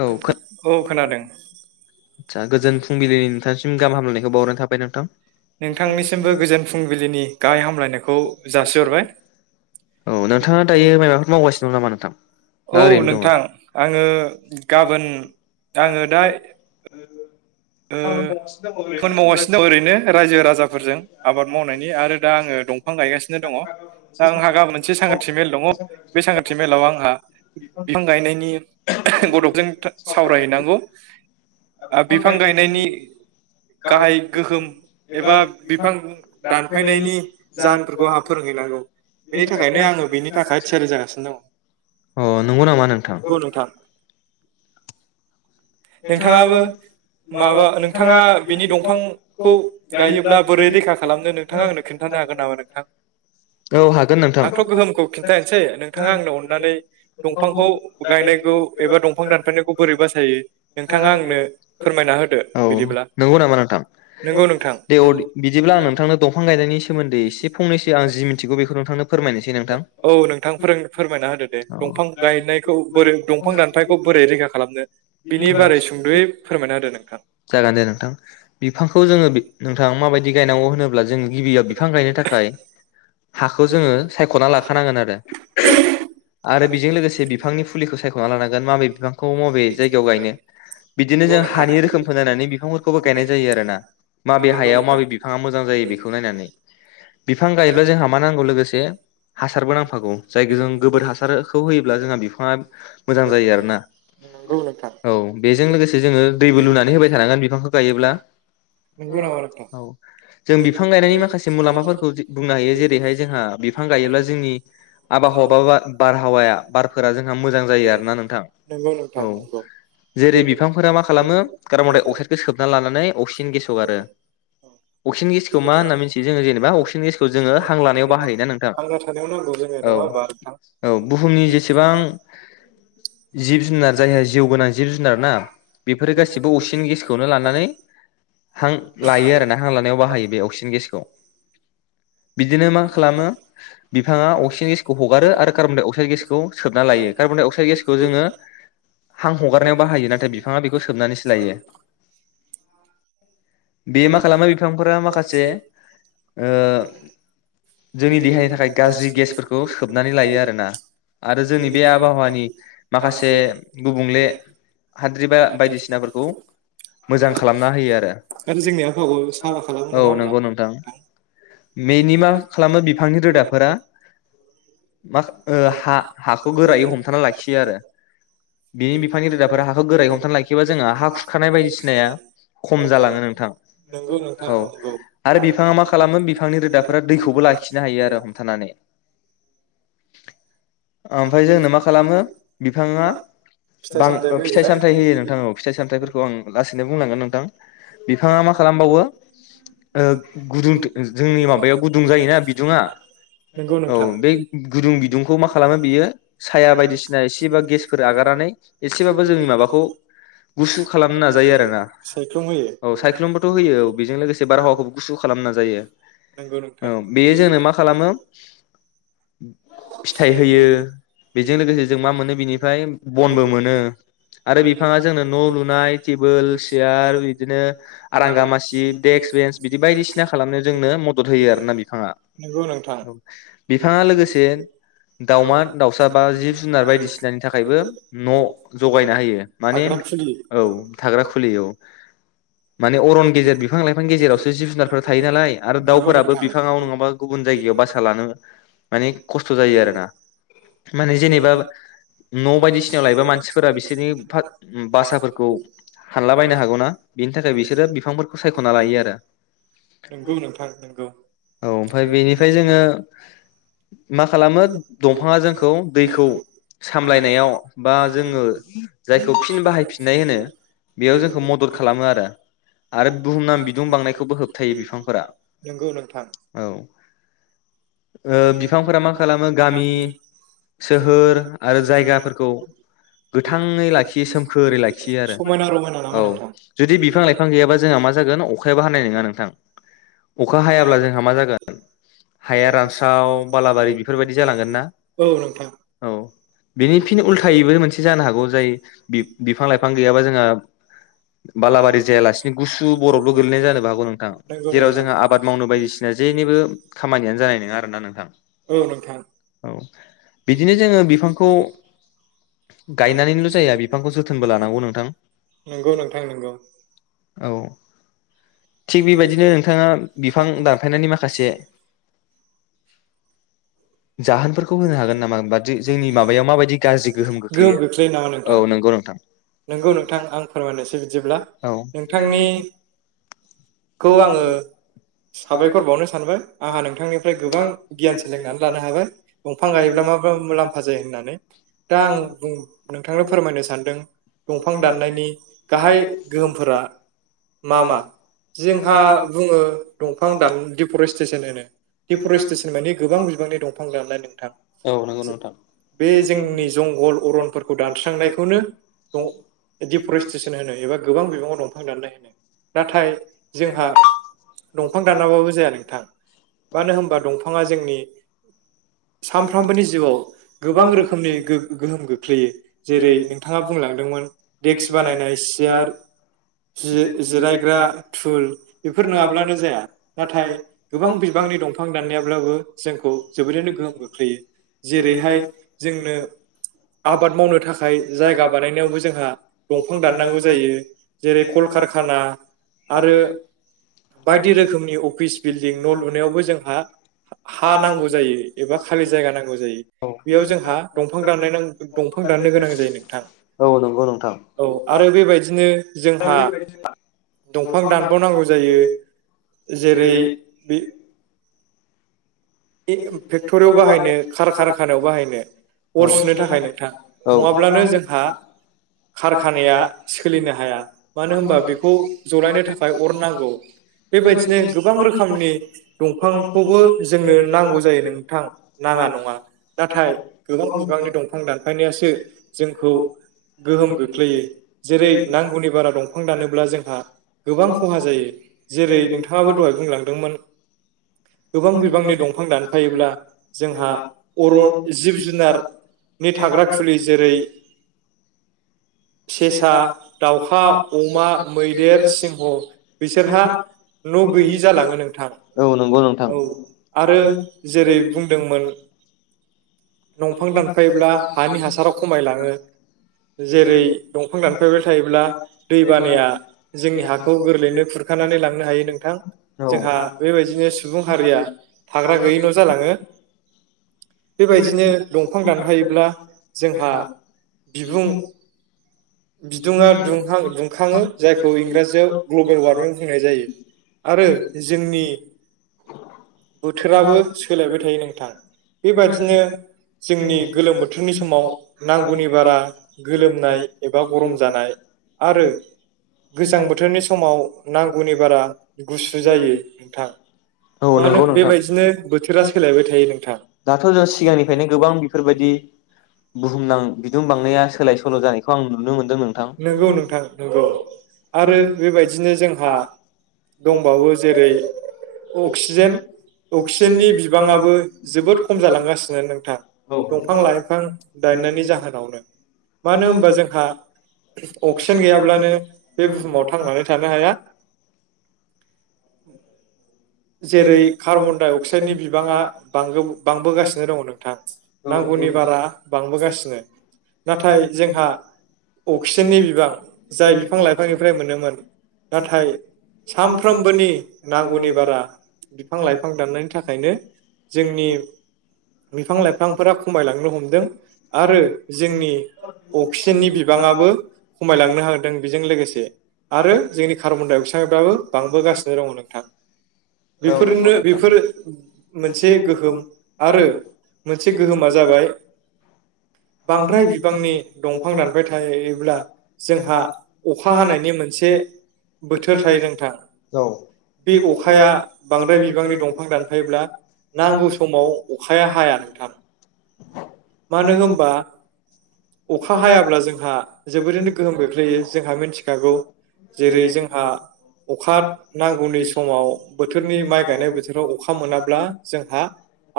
औ औ खोनादों। आदसा गोजोन फुंबिलिनि नोंथांसिम गाहाम हामलायखौ बावहरनाय थाबाय नोंथां। नोंथांनिसिमबो गोजोन फुंबिलिनि गाहाय हामलायनायखौ जासिहरबाय [unintelligible] औ नोंथाङा दायो माइबाफोर मावगासिनो दं नामा नोंथां ना औ ओरैनो दङ? नोंथां आङो गाबोन आङो दाय ओ खोन मावगासिनो दं ओरैनो रायजो राजाफोरजों आबाद मावनायनि आरो दा आङो दंफां गायगासिनो दङ दा आंहा ग मोनसे सांगांथि मेल दङ बे सांगांथि मेलाव आंहा बिफां गायनायनि गथ' [unintelligible] सावराय हैनांगौ आ बिफां गायनायनि गाहाय गोहोम एबा बिफां दानफायनायनि जाहोनफोरखौ आंहा फोरोंहैनांगौ बेनि थाखायनो आङो बेनि थाखाय थियारि जागासिनो अ नंगौ नामा नोंथां दङ [unintelligible] नोंथाङाबो माबा नोंथाङा बिनि दंफांखौ गायोब्ला बोरै रैखा खालामनो नोंथाङा आंनो खोनथानो हागोन नामा नोंथां औ हागोन नोंथां आंथ' गोहोमखौ खिन्थानोसै नोंथाङा आंनो अननानै दंफांखौ गायनायखौ एबा दंफां दानफायनायखौ बोरै बासायो नोंथाङा आंनो फोरमायना होदो औ नंगौ नामा नोंथां नंगौ नोंथां थ' बिदिब्ला आं नोंथांनो दंफां गायनायनि सोमोनदै एसे फंनैसो आं जि मि मिथिगौ बेखौ नोंथांनो फोरमायनोसै नोंथां औ नोंथां फोरों फोरमायना होदो दे औ दंफां गायनायखौ बोरै दंफां दानफायखौ बोरै रैखा खालामनो बिनि बारै सुंद'यै फोरमायना होदो नोंथां जागोन दे नोंथां बिफांखौ जोङो नोंथां माबायदि गायनांगौ होनोब्ला जों गिबियाव बिफां गायनो थाखाय हाखौ जोङो सायख'ना लाखानांगोन आरो आरो बेजों लोगोसे बिफांनि फुलिखौ सायख'ना लानांगोन माबे बिफांखौ माबे जायगायाव गायनो बिदिनो नंगौ जों नोंथां हानि रोखोम नायनानै बिंफोरखौ गायनाय जायो आरोना माबे नंगौ हायाव नोंथां माबे बिफाङा मोजां जायो बेखौ नायनानै बिफां गायोब्ला जोंहा मा नांगौ लोगोसे हासारबो नांफागौ जायखौ जों गोबोर हासारखौ होयोब्ला जोंहा बिफाङा मोजां जायो आरोना नंगौ नोंथां औ बेजों लोगोसे जोङो दैबो लुनानै होबाय थानांगोन बिफांखौ गायोब्ला नंगौ नामा नोंथां? औ जों बिफां गायनायनि माखासे मुलामफाखौ बुंनो हायो जेरैहाय जोंहा बिफां गायोब्ला जोंनि आबहाव बा बारहावाया बारफोरा जोंहा मोजां जायो आरोना नोंथां नंगौ नोंथां औ नंगौ जेरै बिफांफोरा मा खालामो कार्बन डाइ अक्साइडखौ सोबना लानानै अक्सिजेन गेस हगारो अक्सिजेन गेसखौ मा होनना मिथियो जेनेबा अक्सिजेन गसखौ जोङो हा लानायाव बाहायोना नोंथां थांना थानायाव नांगौ जोंनो नङा औ होमबा नोंथां औ बुुमनि जेसेबां जिब जुनार जायहा जिउ गोनां जिब जुनार ना बेफोर गा गासिबो अक्सिजेन गेसखौनो लानानै हां लायो आरोना हां लानायाव बाहायो बे अक्सिज गेसखौ बिदिनो मा खालामो बिफाङा अक्सिजेन गेसखौ हगारो आरो कार्बन डाइ अक्साइड गेसखौ सोबना लायो कार्बन डाइ अक्साइड गेसखौ जोङो हां हगारनायाव बाहायो नाथाय बिफाङा बेखौ सोबनानैसो लायो बे मा खालामो बिफांफोरा माखासे ओ जोंनि देहानि थाखाय गाज्रि गेसफोरखौ सोबनानै लायो आरोना आरो जोंनि बे आबहावानि माखासे गुबुंले हाद्रिबा बायदिसिनाफोर खौ मोजां खालामना होयो आरो जोंनि आबहावाखौ साफा खालामो [unintelligible] औ नङा होमबा नंगौ नोंथां [unintelligible] बेनि मा खालामो बिफांनि रोदाफोरा मा ओ हा हाखौ गोरायै हमथाना लाखियो आरो। बिनि बिफांनि रोदाफोरा हाखौ गोरायै हमथानानै लाखिबा जोंङो हा खुरखानाय बायदिसिनाया खम जालाङो नोंथां नंगौ नोंथां नंगौ औ आरो बिफाङा मा खालामो बिफांनि रोदाफोरा दैखौबो लाखिनो हायो आरो हमथानानै। ओमफ्राय जोंनो मा खालामो बिफाङा फिथाइ बां सामथाइबो फिथाइ होयोना सामथाय होयो नोंथां औ फिथाइ सामथायाइफोर ओं लासैनो बुंलांगोन नोंथां बिफांआ मा खालामबावो ओ गुदुं जोंनि माबायाव गुदुं जायोना बिदुंआ नंगौ औ नोंथां बै गु गुदुं बिदुंखौ मा खालामो बियो साया बायदिसिना एसेबा गेसफोर आगारनानै एसेबाबो जोंनि माबाखौ गुसु खालामनो नाजायो आरोना सायख्लुम होयो [unintelligible] औ सायख्लुमबोथ' होयो औ बेजों लोगोसे बारहावाखौ गुसु खालामनो जायो। नंगौ औ नोंथां बेयो जोंनो मा खालामो फिथाइ होयो बेजों लोगोसे जों मा मोनो बिनिफ्राय बनबो मोनो आरो बिफाङा जोंनो न' लुनो नाय टेबोल सियार बिदिनो आरांगा मासि देक्क बेन्स बिदि बायदिसिना खालामनायाव जोंनो मदद होयो आरोना बिफाङा। नंगौ नोंथां। औ बिफाङा लोगोसे दाउमा दाउसा बा जिब जुनार बायदिसिनानि थाखायबो न' जगायना होयो। माने थाग्रा खुलि औ थाग्रा खुलि औ माने अरन गेजेर बिफां लाइफां गेजेरावसो जिब जुनारफोरा थायो नालाय। आरो नंगौ दाउफोराबो नोंथां बिफांआव नङाबा गुबुन जायगायाव बासा लानो माने खस्थ' जायो आरोना माने जेनेबा न' बायदिसिनाव लायोबा मानसिफोरा बिसोरनि बासा खौ हानला बायनो हागौना बिनि थाखाय बिसोरो बिफांफोरखौ सायख'ना लायो आरो। नंगौ नोंथां नंगौ। औ ओमफ्राय बेनिफ्राय जोङो मा खालामो दंफाङा जोंखौ दैखौ सामलायनायाव बा जोङो जायखौ फिन बाहायफि फिननाय होनो बेयाव जोंखौ मदद खालामो आरो आरो बुहुम नाम बिदुं बांनायखौबो होबथायो बिफांफोरा। नोंगौ नोंथां। औ ओ बिफांफोरा मा खालामो गामि सोहोर आरो जायगाफोरखौ गोथाङै लाखियो सोमखोरै लाखियो। थियो समायना आरो रमायना नामा औ नोंथां जुदि बिफां लाइ बिफां गैयाबा जोंहा मा जागोन अखायाबो हानाय नङा नोंथां अखा हायाब्ला जोंहा मा जागोन हाया रानस्राव बालाबारि बेफोर बायदि जालांगोन ना। औ नोंथां औ।। बिनि फिन उल्थायैबो मोनसे जानो हागौ जाय बिब बिब बिफां लाइफां गैयाबा जोंहा बालाबारि जायालासिनो गुसु बरफल' गोलैनाय जानोबो हागौ नों नंगौ जेराव नोंथां जोंहा आबाद मावनो बायदिसिना जेनिबो खामानियानो जानाय नोङा आरोना नोंथां। औ औ। बिदिनो जोङो बिफांखौ गायनानैल' जाया बिफांखौ जो जोथोनबो लानांगौ नोंथां। नंगौ नोंथां नंगौ। औ थिग बेबायदिनो नोंथाङा बिफां दानफायनायनि माखासे जाहोनफोरखौ होनो हागोन नामा? होमबा दि जोंनि माबायाव माबायदि गाज्रि गोहोम खोख्लैयो औ नंगौ नोंथां। नोंगौ नोंथां आं फोरमायनायसै बिदिब्ला औ नोंथांनिखौ आङो साबायखर बावनो सानबाय आंहा नोंथांनिफ्राय गोबां गियान सोलोंनानै लानो हाबाय दंफां गायोब्ला मा मा मुलाम्फा जायो होननानै। दा आं नोंथांनो फोरमायनो सानदों दंफां दाननायनि गाहाय गोहोमफोरा मा मा जोंहा बुङो दंफां दान दिफरेस्टेसन होनो, दिफरेस्टेसन माने गोबां बि बांनि दंफां दाननाय नोंथां औ नंगौ नोंथां बे जोंनि जंगल अरनफोरखौ दानस्रांनायखौनो दं डिफरेस्ट्रेसन होनो एबा गोबां बिबाङाव दंफां दाननाय होनो। नाथाय जोंहा दंफां दानाबाबो जाया नोंथां मानो होनबा दंफाङा जोंनि सानफ्रामबोनि जिउआव गोबां रोखोमनि गो-गोहोम गोख्लैयो जेरै नोंथाङा बुंलांदोंमोन देक्स बानायनाय, सियार जि-जिरायग्रा तुल बेफोर नङाब्लानो जाया नाथाय गोबां बिबांनि दंफां दाननायाब्लाबो जोंखौ जोबोरैनो गोहोम गोख्लैयो जेरैहाय जोंनो आबाद मावनो थाखाय जायगा बानायनायावबो जोंहा दंफां दाननांगौ जायो जेरै कलकारखाना आरो बायदि रोखोमनि अफिस बिल्डिं न' लुनायावबो जोंहा हा नांगौ जायो खालि जायगा नांगौ जायो। बेयाव जोंहा दंफां दाननायनां दंफां दाननो गोनां जायो नोंथां औ आरो बेबायदिनो जोंहा दंफां दानबावनांगौ जायो जेरै बि बे फेक्टरियाव बाहायनो कारकारखानायाव बाहायनो अर सुनो थाखाय नोंथां औ नङाब्लानो जोंहा औ कारखानाया सोलिनो हाया । मानो होनबा बेखौ जलायनो थाखाय अर नांगौ बेबायदिनो गोबां रोखोमनि बिफांखौ दंफांखौबो जोंनो नांगौ जायो नोंथां नाङा नङा नाथाय गोबां बिबांनि दंफां दानफायनायासो जोंखौ गोहोम गोग्लैयो जेरै नांगौनि बारा दंफां दानोब्ला जोंहा गोबां खहा जायो जेरै नोंथाङाबो दहाय बुंलांदोंमोन गोबां बिबांनि दंफां दान जायोब्ला जोंहा अरन जिब जुनारनि थाग्रा खुलि जेरै सेसा, दाउखा, अमा, मैदेर, सिंह बिसोरहा न' गैयि जालाङो नोंथां औ आरो जेरै बुंदोंमोन दंफां दानफायब्ला जेब्ला हानि हासारा खमायलाङो जेरै दंफां दानफायब्ला थायोब्ला दै जेब्ला बानाया जोंनि हाखौ गोरलैयैनो खुरखानानै लांनो हायो नोंथां जोंहा बेबायदिनो सुबुं हारिया थाग्रा गैयि न' जालाङो बेबायदिनो दंफां दानफायोब्ला जोंहा बिबुं बिदुङा दुंखाङो जायखौ इंराजियाव ग्लबेल वार्मिं बुंनाय जायो आरो जोंनि बोथोराबो सोलायबाय थायो नोंथां बेबायादिनो जोंनि गोलोम बोथोरनि समाव नांगौनि बारा गोलोमनाय बा गरम जानाय आरो गोजां बोथोरनि समाव नांगौनि बारा गुसु जायो नोंथां औ [unintelligible] बेबायदिनो सोलायबाय थायो नोंथां दाथ' जों सिगांनिफ्रायनो गोबां बेफोरबायदि बुहुमनां बिदुं बांनाया सोलाय सोल' जानाय खौ आं नुनो मोनो। नंगौ नोंथां नंगौ आरो बेबायदिनो जोंहा दंबावो जेरै अक्सिजेन अक्सिजेननि बिबाङाबो जोबोद खम जालांगासिनो नोंथां दंफां लाइफां दायनायनि जाहोनावनो मानो होनबा जों नोंथां [inaudible] अक्सिजेन गैयाब्लानो बे बुहुमाव थांनानै थानो हाया। [inaudible] जेरै कार्बन डाइ अक्साइडनि बिबाङा बांबो बांबोगासिनो दङ नोंथां नांगौनि बारा बांबोगासिनो नाथाय जोंहा अक्सिजेननि बिबां जाय बिफां लाइफांनिफ्राय मोनोमोन नाथाय सानफ्रोमबोनि नांगौनि बारा बिफां लाइफां दाननायनि थाखायनो जोंनि बिफां लाइफांफोरा खमायलांनो हमदों औ आरो जोंनि अक्सिजेननि बिबाङाबो खमायलांनो हागदों बेजों लोगोसे आरो जोंनि कार्बन डाइ अक्साइड बाबो बांबोगासिनो दङ नोंथां। नंगौ बेफोरनो बेफोर मोनसे गोहोम आरो मोनसे गोहोमा जाबाय बांद्राय बिबांनि दंफां दान बाय थायोब्ला जोंहा अखा हानायनि मोनसे बोथोर थायो नोंथां औ बे अखाया बांद्राय बिबांनि दंफां दानफायोब्ला नांगौ समाव अखाया हाया नोंथां मानो होमबा अखा हायाब्ला जों। जोंहा जोबोरैनो गोहोम खोख्लैयो जोंहा मिथिखागौ जेरै जोंहा अखा नांगौनि समाव बोथोरनि माइ गायनाय बोथोराव अखा मोनाब्ला जोंहा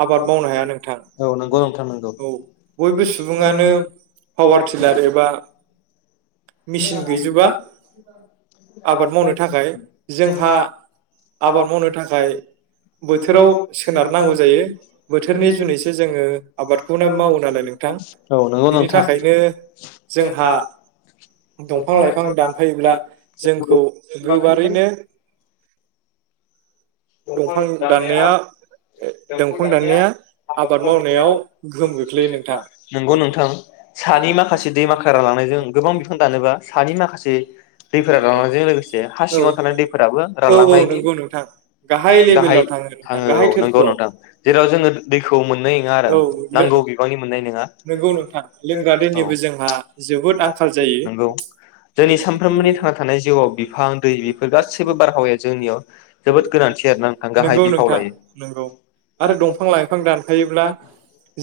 आबाद मावनो हाया नोंथां औ नंगौ नोंथां नंगौ औ बयबो सुबुङानो औ पावार टिलार एब मेचिन गैजोबा आबाद मावनो थाखाय जोंहा आबाद मावनो थाखाय बोथोराव सोनारनांगौ जायो बोथोरनि जुनैसो जोङो आबादखौनो मावो नालाय नोंथां बिनि थाखायनो [unintelligible] जोंहा दंफां लाइफां दानफायोब्ला जोंखौ गोबारैनो। [unintelligible] दंफां दाननाया दंफां दाननाया आबाद मावनायाव गोहोम गोख्लैयो नोंथां दै माख्रा रानलांनायजों गोबां बिफां दानोबा सानि माखासे दैफोरा रानलांनायजों लोगोसे हा औ सिङाव थानाय दैफोराबो औ औ रानलांनायनि नंगौ नोंथां गाहाय लेभेलाव नोंथां थाङो औ गाहाय नंगौ थोरफोआव नोंथां जेराव जोङो दैखौ मोननाय नङा आरो औ नांगौ बिबांनि मोननाय नङा नंगौ नोंथां लोंग्रा औ। दैनिबो जोंहा जोबोद आंखाल जायो नंगौ जोंनि सानफ्रोमबोनि थांना थानाय जिउआव बिफां दै बेफोर गासैबो बारहावाया जोंनियाव जोबोद। गोनांथि आरोना नोंथां गाहाय नंगौ बिफाव नोंथां लायो। नंगौ आरो दंफां लाइफां दानफायोब्ला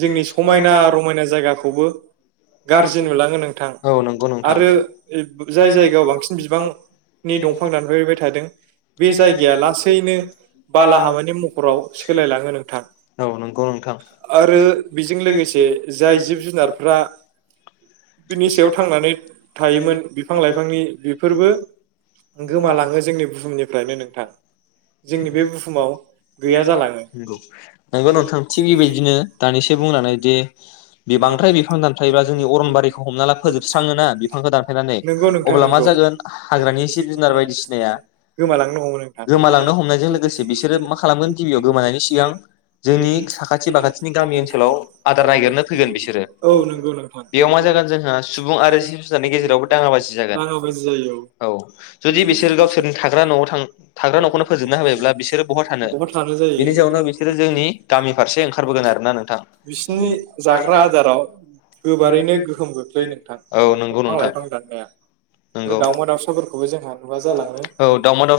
जोंनि समायना रमायना जायगाखौबो गारज जि नुलाङो नोंथां औ नंगौ नोंथां। आरो जाय जायगायाव बांसिन बिबांनि दंफां दानफैबाय थादों बे जायगाया लासै नो बाला हामानि महराव सोलायलाङो नोंथां औ नंगौ नोंथां आरो बेजों लोगोसे जाय जिब जुनारफ्रा बिनि सायाव थांनानै थायोमोन बिफां लाइफांनि बेफोरबो गोमालाङो जोंनि बुहुमनिफ्रायनो नोंथां। जोंनि बे बुहुमाव गैया जालाङो नंगौ नोंथां थिग बेबायदिनो दानिसो बुंनानै दि बिबांद्राय बिफां दानफायोब्ला जोंनि अरनबारिखौ हमना ला फोजोबस्राङोना बिफांखौ दानफायनानै नंगौ नोंथां अब्ला मा नंगौ जागोन हाग्रानि जिब जुनार बायदिसिनाया गोमालांनो हमो नोंथां गोमालांग जों लोगोसे बिसोरो मा खालामगोन गिबियाव गोमानायनि सिगां जोंनि साखाथि बाखाथिनि गामि ओनसोलाव आदार नागागिरनो फैगोन बिसोरो औ नंगौ नोंथां जागोन जोंहा सुबुं आरो जिब जुनारनि गेजेरावबो दाङा बाजि जागोन दाङा बाजि जायो औ जुदि बिसोर गावसोरनि थाग्रा न'आव थां थाग्रा न'खौनो जोबना होबायब्ला बिसोरो बहा थानो बिनि जाउनाव बिसोरो जोंनि गामि फारसे ओंखारबोगोन आरोना नोंथां। बिसिनि जाग्रा आदाराव गोबारैनो गोहोम गोग्लैयो नोंथां औ नंगौ दंफां नोंथां लाइफां दाननाया नंगौ आरो दावमा दाउसाफोरखौबो जोंहा नुवा जालाङो। औ दावमा दावसा